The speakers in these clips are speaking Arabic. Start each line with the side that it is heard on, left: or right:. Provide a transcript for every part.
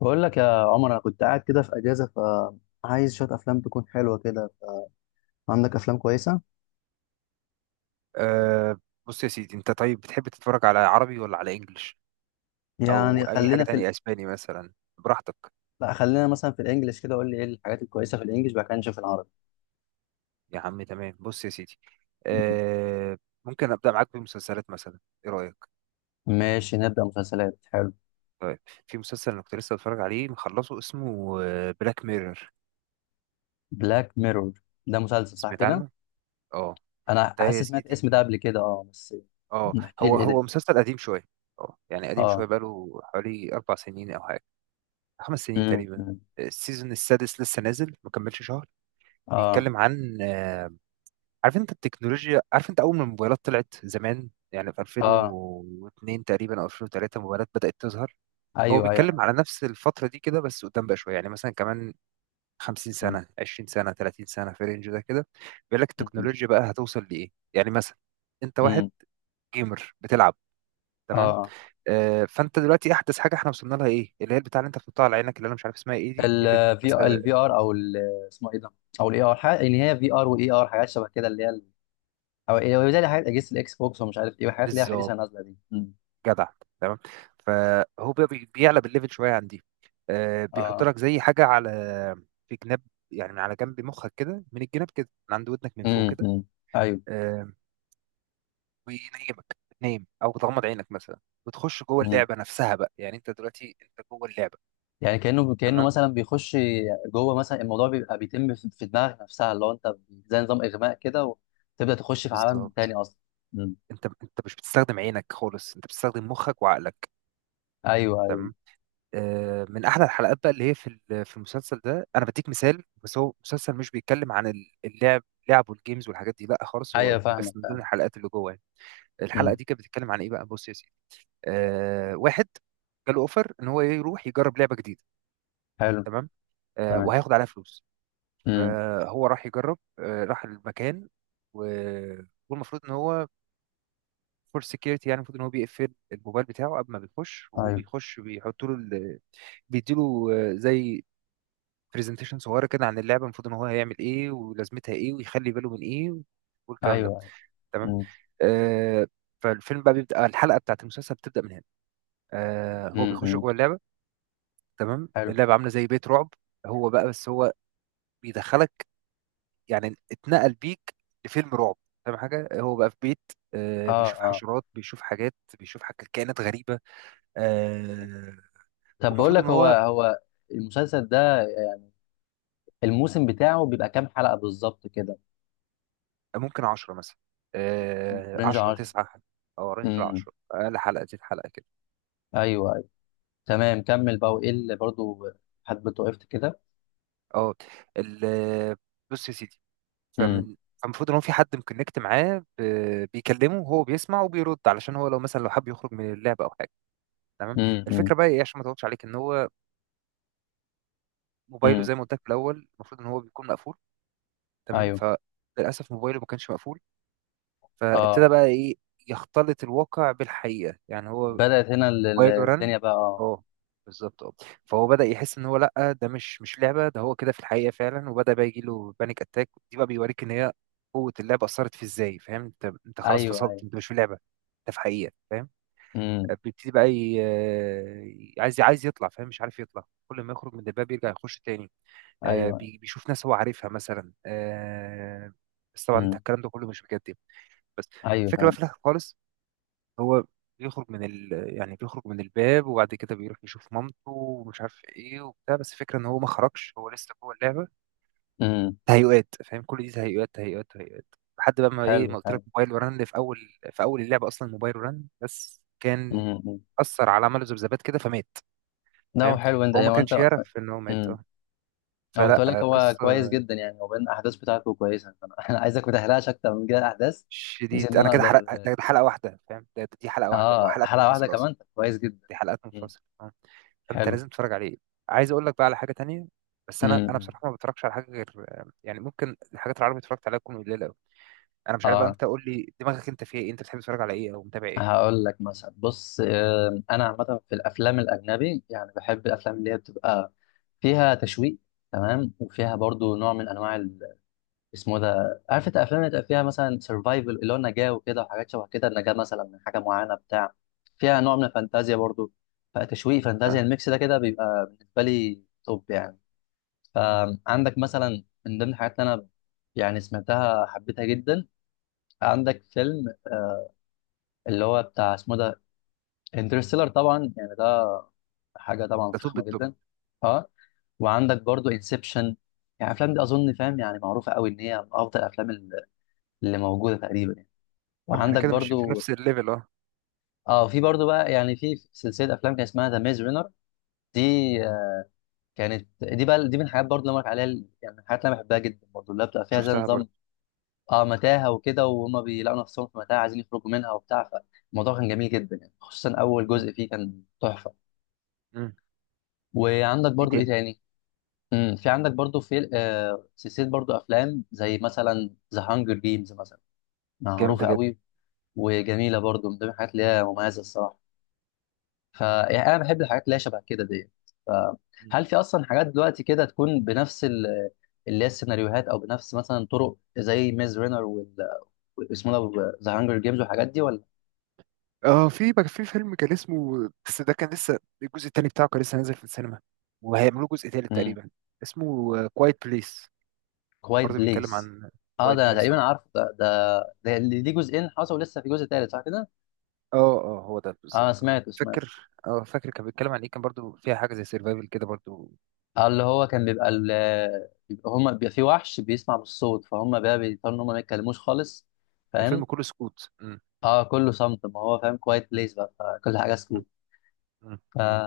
left: بقول لك يا عمر، انا كنت قاعد كده في اجازه، فعايز شويه افلام تكون حلوه كده. عندك افلام كويسه؟
right: أه. بص يا سيدي، انت طيب بتحب تتفرج على عربي ولا على انجليش، او
left: يعني
right: اي حاجة
left: خلينا في
right: تانية اسباني مثلا؟ براحتك.
left: لا، خلينا مثلا في الانجليش كده، قول لي ايه الحاجات الكويسه في الانجليش، بعد كده نشوف العربي.
right: يا عم تمام. بص يا سيدي، أه ممكن ابدأ معاك بمسلسلات مثلا؟ ايه رأيك؟
left: ماشي، نبدا مسلسلات. حلو.
right: طيب. في مسلسل انا كنت لسه بتفرج عليه مخلصه، اسمه بلاك ميرور.
left: بلاك ميرور، ده مسلسل صح
right: سمعت
left: كده؟
right: عنه. اه،
left: انا
right: ده
left: حاسس
right: يا
left: سمعت
right: سيدي،
left: الاسم ده قبل كده، اه، بس.
right: اه
left: احكي لي
right: هو
left: ايه
right: هو
left: ده.
right: مسلسل قديم شوية. اه يعني قديم
left: اه.
right: شوية، بقاله حوالي 4 سنين او حاجة، 5 سنين تقريبا.
left: امم.
right: السيزون السادس لسه نازل ما كملش شهر.
left: اه،
right: بيتكلم عن عارف انت التكنولوجيا، عارف انت اول ما الموبايلات طلعت زمان، يعني في
left: اه.
right: 2002 تقريبا او 2003، موبايلات بدأت تظهر. هو
left: ايوه، ايوه.
right: بيتكلم على نفس الفترة دي كده، بس قدام بقى شوية، يعني مثلا كمان 50
left: امم،
right: سنة، 20 سنة، 30 سنة، في الرينج ده كده. بيقول لك التكنولوجيا بقى هتوصل لإيه، يعني مثلا انت واحد
left: امم.
right: جيمر بتلعب، تمام.
left: اه.
right: فانت دلوقتي احدث حاجة احنا وصلنا لها ايه، اللي هي البتاع اللي انت بتحطها على عينك، اللي انا مش عارف اسمها ايه دي، اللي
left: الفي
right: بتلبسها.
left: الفي ار اسمه ايه ده؟ او الاي ار حاجه، يعني هي في ار واي ار، حاجات شبه كده او إيه، زي حاجات اجهزه الاكس بوكس ومش عارف ايه، وحاجات اللي هي الحديثه
right: بالظبط،
left: نازله دي.
right: جدع، تمام. فهو بقى بيعلى بالليفل شويه عن دي. بيحط
left: اه.
right: لك زي حاجه على في جناب، يعني من على جنب مخك كده، من الجناب كده، من عند ودنك، من فوق
left: امم،
right: كده.
left: امم. ايوه.
right: آه، وينيمك تنام او تغمض عينك مثلا، وتخش جوه
left: امم.
right: اللعبه نفسها بقى، يعني انت دلوقتي انت جوه اللعبه،
left: يعني كانه
right: تمام.
left: مثلا بيخش جوه مثلا، الموضوع بيبقى بيتم في دماغك نفسها، اللي هو انت، زي نظام اغماء كده، وتبدا تخش في عالم تاني
right: بالظبط.
left: اصلا. امم.
right: انت مش بتستخدم عينك خالص، انت بتستخدم مخك وعقلك،
left: ايوه، ايوه.
right: تمام. من احلى الحلقات بقى اللي هي في المسلسل ده، انا بديك مثال، بس هو مسلسل مش بيتكلم عن اللعب، لعب والجيمز والحاجات دي، لا خالص، هو
left: ايوه،
right: دي
left: فاهمك،
right: بس من ضمن
left: فاهم.
right: الحلقات اللي جوه يعني. الحلقه
left: امم.
right: دي كانت بتتكلم عن ايه بقى؟ بص يا سيدي، واحد جاله اوفر ان هو يروح يجرب لعبه جديده،
left: حلو.
right: تمام.
left: تمام.
right: وهياخد عليها فلوس.
left: امم.
right: فهو راح يجرب، راح المكان، و- والمفروض ان هو فور سكيورتي، يعني المفروض ان هو بيقفل الموبايل بتاعه قبل ما بيخش، وهو
left: ايوه،
right: بيخش بيحط له بيديله زي برزنتيشن صغيره كده عن اللعبه، المفروض ان هو هيعمل ايه، ولازمتها ايه، ويخلي باله من ايه، والكلام ده،
left: ايوه، ايوه.
right: تمام.
left: امم،
right: آه فالفيلم بقى بيبدا، الحلقه بتاعت المسلسل بتبدا من هنا. هو بيخش
left: امم.
right: جوه اللعبه، تمام.
left: حلو.
right: اللعبه عامله زي بيت رعب. هو بقى بس هو بيدخلك، يعني اتنقل بيك لفيلم رعب، فاهم حاجه، هو بقى في بيت،
left: اه،
right: بيشوف
left: اه.
right: حشرات، بيشوف حاجات، بيشوف حاجات كائنات غريبه. آه
left: طب بقول
right: والمفروض ان
left: لك، هو
right: هو
left: هو المسلسل ده، الموسم بتاعه بيبقى كام حلقة بالظبط كده؟
right: ممكن 10 مثلا،
left: رينج
right: 10،
left: 10.
right: 9، أو رينج
left: امم.
right: 10، أقل حلقة دي الحلقة كده.
left: ايوه، ايوه. تمام، كمل بقى. وايه اللي برضه حد وقفت كده؟
right: اه ال- بص يا سيدي،
left: امم.
right: فمن فالمفروض ان هو في حد مكونكت معاه، بيكلمه وهو بيسمع وبيرد، علشان هو لو مثلا لو حب يخرج من اللعبه او حاجه، تمام.
left: امم،
right: الفكره بقى ايه، عشان ما اطولش عليك، ان هو موبايله
left: امم.
right: زي ما قلت لك في الاول المفروض ان هو بيكون مقفول، تمام.
left: ايوه،
right: فللاسف موبايله ما كانش مقفول، فابتدى
left: اه.
right: بقى ايه، يختلط الواقع بالحقيقه، يعني هو
left: بدأت هنا
right: موبايل ورن،
left: الدنيا بقى، اه.
right: اه، بالظبط، اه. فهو بدأ يحس ان هو لا ده مش لعبة، ده هو كده في الحقيقة فعلا، وبدأ بقى يجي له بانيك اتاك. دي بقى بيوريك ان هي قوة اللعبة أثرت في ازاي، فاهم؟ انت خلاص
left: ايوه،
right: فصلت،
left: ايوه.
right: انت مش في لعبة، انت في حقيقة، فاهم؟
left: امم.
right: بيبتدي بقى عايز يطلع، فاهم، مش عارف يطلع، كل ما يخرج من الباب يرجع يخش تاني.
left: ايوه.
right: بيشوف ناس هو عارفها مثلا، بس طبعا انت
left: امم.
right: الكلام ده كله مش بجد يعني. بس
left: ايوه،
right: الفكرة بقى
left: فاهم.
right: في الآخر خالص، هو بيخرج من يعني بيخرج من الباب، وبعد كده بيروح يشوف مامته ومش عارف ايه وبتاع، بس الفكره ان هو ما خرجش، هو لسه جوه اللعبه.
left: امم.
right: تهيؤات، فاهم، كل دي تهيؤات، تهيؤات، تهيؤات. لحد بقى ما، ايه،
left: حلو،
right: ما قلت
left: حلو.
right: لك موبايل ورن اللي في اول اللعبه اصلا، موبايل ورن بس كان
left: امم.
right: اثر على، عمله ذبذبات كده فمات،
left: ده هو
right: فاهم.
left: حلو انت
right: هو ما
left: يعني، انت.
right: كانش يعرف ان هو مات، اه،
left: هو كنت
right: فلا،
left: اقول لك، هو
right: قصه.
left: كويس جدا يعني، هو بين الاحداث بتاعته كويسه، فانا أنا عايزك ما تحرقش اكتر من كده الاحداث، بحيث
right: شديد،
left: ان
right: انا
left: انا
right: كده حرق
left: اقدر.
right: ده حلقه واحده، فاهم، دي حلقه واحده، هو
left: اه،
right: حلقات
left: حلقه واحده
right: منفصله اصلا.
left: كمان، طب كويس جدا.
right: دي حلقات
left: مم.
right: منفصله آه. فانت
left: حلو.
right: لازم تتفرج عليه. عايز اقول لك بقى على حاجه تانية، بس انا
left: امم.
right: بصراحه ما بتفرجش على حاجه غير يعني، ممكن الحاجات العربي اتفرجت عليها تكون قليله قوي. انا مش عارف بقى،
left: اه.
right: انت قول لي دماغك انت فيها ايه، انت بتحب تتفرج على ايه او متابع ايه؟
left: هقول لك مثلا، بص، انا عامه في الافلام الاجنبي يعني بحب الافلام اللي هي بتبقى فيها تشويق. تمام. وفيها برضو نوع من انواع، اسمه ده، عارف انت، افلام اللي تبقى فيها مثلا سرفايفل، اللي هو النجاه وكده، وحاجات شبه كده، النجاه مثلا من حاجه معينه بتاع فيها نوع من الفانتازيا برضو. فتشويق،
right: اه.
left: فانتازيا، الميكس ده كده بيبقى بالنسبه لي توب يعني.
right: مم.
left: فعندك مثلا من ضمن الحاجات اللي انا يعني سمعتها، حبيتها جدا. عندك فيلم اللي هو بتاع اسمه ده، انترستيلر، طبعا يعني ده حاجه طبعا
right: ده توب
left: فخمه
right: التوب.
left: جدا. اه. وعندك برضو انسبشن. يعني الافلام دي اظن فاهم، يعني معروفه قوي ان هي من افضل الافلام اللي موجوده تقريبا.
right: طب ما احنا
left: وعندك
right: كده ماشيين في
left: برضو،
right: نفس الليفل، اه.
left: اه، في برضو بقى يعني في سلسله افلام كان اسمها ذا ميز رينر. دي، آه، كانت دي بقى، دي من الحاجات برضو اللي أنا بقولك عليها، يعني من الحاجات اللي انا بحبها جدا برضو، اللي بتبقى فيها زي
right: شفتها برضه.
left: نظام، اه متاهه وكده، وهم بيلاقوا نفسهم في متاهه عايزين يخرجوا منها وبتاع. فالموضوع كان جميل جدا يعني، خصوصا اول
right: مم.
left: جزء فيه كان تحفه.
right: مم.
left: وعندك
right: ايه
left: برضو، ايه
right: تاني.
left: تاني؟ امم، في عندك برضو في سلسله برضو افلام زي مثلا ذا هانجر جيمز مثلا،
right: جامده
left: معروفه
right: جدا.
left: قوي وجميله برضو، من ضمن الحاجات اللي هي مميزه الصراحه. ف يعني انا بحب الحاجات اللي هي شبه كده ديت.
right: مم.
left: فهل في اصلا حاجات دلوقتي كده تكون بنفس اللي هي السيناريوهات، او بنفس مثلا طرق زي ميز رينر اسمه ده، ذا هانجر جيمز، والحاجات دي ولا؟
right: اه، في بقى في فيلم كان اسمه، بس ده كان لسه الجزء التاني بتاعه كان لسه نازل في السينما، وهيعملوا جزء تالت
left: امم.
right: تقريبا، اسمه كوايت بليس.
left: كوايت
right: برضه بيتكلم
left: بليس.
right: عن
left: اه، ده
right: كوايت
left: أنا
right: بليس،
left: تقريبا عارف ده. ده اللي ليه جزئين حصل ولسه في جزء تالت صح كده؟
right: اه اه، هو ده
left: اه،
right: بالظبط، اه.
left: سمعته، سمعت.
right: فاكر كان بيتكلم عن ايه، كان برضو فيها حاجه زي سيرفايفل كده برضو.
left: اللي هو كان بيبقى بيبقى هما بيبقى في وحش بيسمع بالصوت، فهم بقى بيضطروا ان هم ما يتكلموش خالص، فاهم.
right: الفيلم كله سكوت. مم.
left: اه، كله صمت، ما هو فاهم كوايت بليس بقى، فكل حاجه
right: مم.
left: سكوت.
right: مم.
left: ف-
right: مم.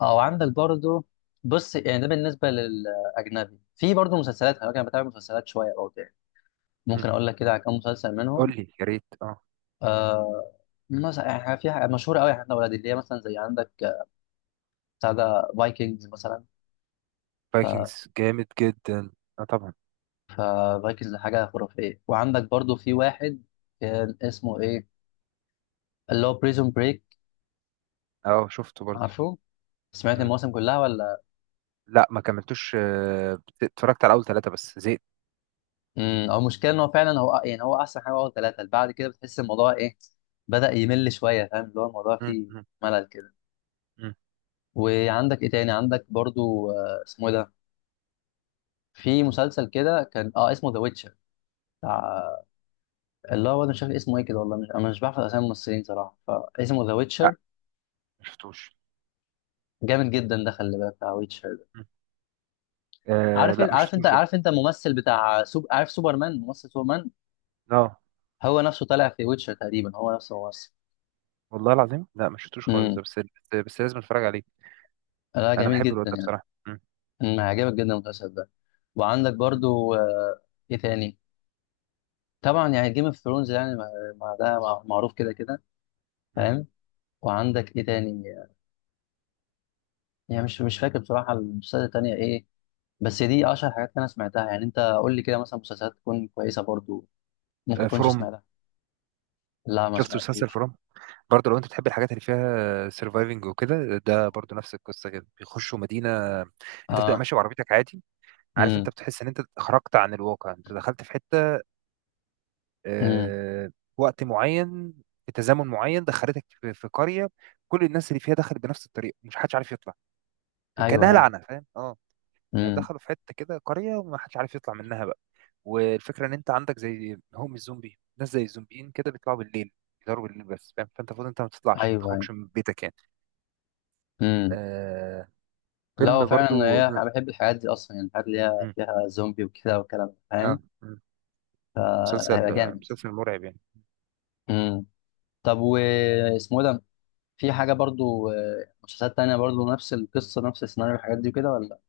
left: اه وعندك برضو، بص يعني ده بالنسبه للاجنبي، في برضو مسلسلات، خلي بالك انا بتابع مسلسلات شويه برضو يعني،
right: مم.
left: ممكن اقول لك كده على كام مسلسل
right: قول
left: منهم.
right: لي يا ريت، اه.
left: آه مثلا يعني، في حاجة مشهوره قوي احنا اولاد، اللي هي مثلا زي عندك، بتاع ده فايكنجز مثلا. ف
right: فايكنجز جامد جدا، اه طبعا.
left: ففايكنجز حاجه خرافيه. وعندك برضو في واحد كان اسمه ايه، اللي هو بريزون بريك،
right: اه شفته برضو.
left: عارفه؟ سمعت
right: مم.
left: المواسم كلها ولا؟
right: لا ما كملتوش، اتفرجت على اول ثلاثه بس زهقت.
left: امم، هو المشكله ان هو فعلا، هو يعني هو احسن حاجه هو ثلاثه، بعد كده بتحس الموضوع ايه، بدا يمل شويه، فاهم؟ اللي هو الموضوع
right: مم.
left: فيه
right: مم.
left: ملل كده.
right: مم.
left: وعندك ايه تاني؟ عندك برضو، اسمه إيه ده، في مسلسل كده كان، اسمه ذا ويتشر، بتاع، اللي هو انا مش فاكر اسمه ايه كده، والله مش، انا مش بعرف اسامي الممثلين صراحه. فاسمه ذا
right: لا
left: ويتشر،
right: ما شفتوش.
left: جامد جدا ده، خلي بالك بتاع ويتشر ده.
right: مم. لا ما
left: عارف انت
right: شفتوش ده،
left: عارف انت الممثل بتاع عارف سوبرمان، ممثل سوبرمان،
right: اه،
left: هو نفسه طالع في ويتشر تقريبا، هو نفسه ممثل.
right: والله العظيم لا ما شفتوش خالص
left: امم.
right: ده، بس لازم اتفرج عليه.
left: لا،
right: انا
left: جميل
right: بحب الواد
left: جدا
right: ده
left: يعني.
right: بصراحه. مم.
left: هيعجبك جدا المسلسل ده. وعندك برضو، ايه تاني؟ طبعا يعني جيم اوف ثرونز، يعني ما ده معروف كده كده،
right: مم.
left: فاهم. وعندك ايه تاني؟ يعني مش فاكر بصراحة المسلسلات التانية ايه، بس دي اشهر حاجات انا سمعتها يعني. انت قول لي كده مثلا مسلسلات تكون كويسة برضو، ممكن كنتش
right: فروم.
left: سمعتها. لا، ما
right: شفت مسلسل
left: سمعتهوش.
right: فروم؟ برضه لو انت بتحب الحاجات اللي فيها سيرفايفنج وكده، ده برضه نفس القصه كده، بيخشوا مدينه، انت بتبقى
left: اه.
right: ماشي بعربيتك عادي، عارف، انت
left: امم،
right: بتحس ان انت خرجت عن الواقع، انت دخلت في حته،
left: امم.
right: آه، وقت معين، في تزامن معين دخلتك في قريه، كل الناس اللي فيها دخلت بنفس الطريقه، مش حدش عارف يطلع،
left: ايوه،
right: كانها
left: ايوه.
right: لعنه، فاهم، اه.
left: امم.
right: دخلوا في حته كده قريه، وما حدش عارف يطلع منها بقى. والفكره ان انت عندك زي هم الزومبي، ناس زي الزومبيين كده بيطلعوا بالليل، بيضربوا بالليل بس، فاهم، فانت المفروض انت ما تطلعش، ما
left: ايوه، ايوه.
right: تخرجش من بيتك يعني.
left: امم.
right: آه،
left: لا، هو
right: فيلم
left: فعلا
right: برضو.
left: هي انا بحب الحاجات دي اصلا يعني، الحاجات اللي هي
right: مم.
left: فيها زومبي وكده والكلام ده،
right: اه.
left: فاهم.
right: مم. مسلسل
left: فهيبقى
right: آه،
left: جامد.
right: مسلسل مرعب يعني.
left: طب واسمه إيه ده؟ في حاجة برضو، مسلسلات تانية برضو نفس القصة، نفس السيناريو، الحاجات دي كده ولا؟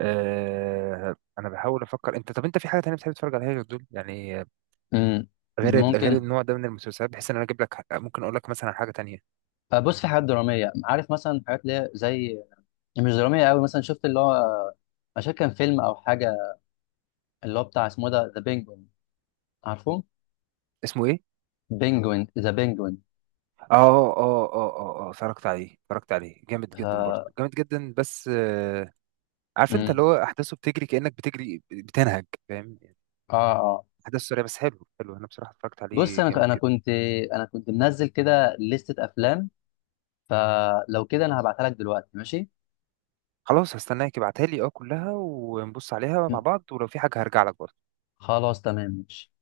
right: انا بحاول افكر، انت طب انت في حاجه تانية بتحب تتفرج عليها غير دول يعني،
left: امم.
right: غير
left: ممكن،
right: النوع ده من المسلسلات، بحيث ان انا اجيب لك ممكن اقول لك مثلا على حاجه تانية.
left: بص، في حاجات درامية، عارف مثلا حاجات اللي هي زي، مش درامية قوي مثلا، شفت اللي هو عشان كان فيلم أو حاجة، اللي هو بتاع اسمه إيه ده، ذا بينجوين، عارفه؟
right: اسمه ايه؟
left: بينجوين، ذا بينجوين.
right: اه، اه، اه، اه، اه، اتفرجت عليه جامد
left: ف
right: جدا، برضه جامد جدا بس، عارف انت، اللي
left: امم.
right: هو احداثه بتجري، كانك بتجري بتنهج، فاهم يعني؟
left: اه، اه.
right: احداث سريعه بس، حلو، حلو، انا بصراحه اتفرجت
left: بص،
right: عليه
left: انا
right: جامد
left: انا
right: جدا.
left: كنت، انا كنت منزل كده لستة افلام، فلو كده انا هبعتها لك دلوقتي، ماشي؟
right: خلاص، هستناك ابعتها لي كلها، ونبص عليها
left: مم.
right: مع بعض، ولو في حاجه هرجع لك برضه.
left: خلاص، تمام، ماشي.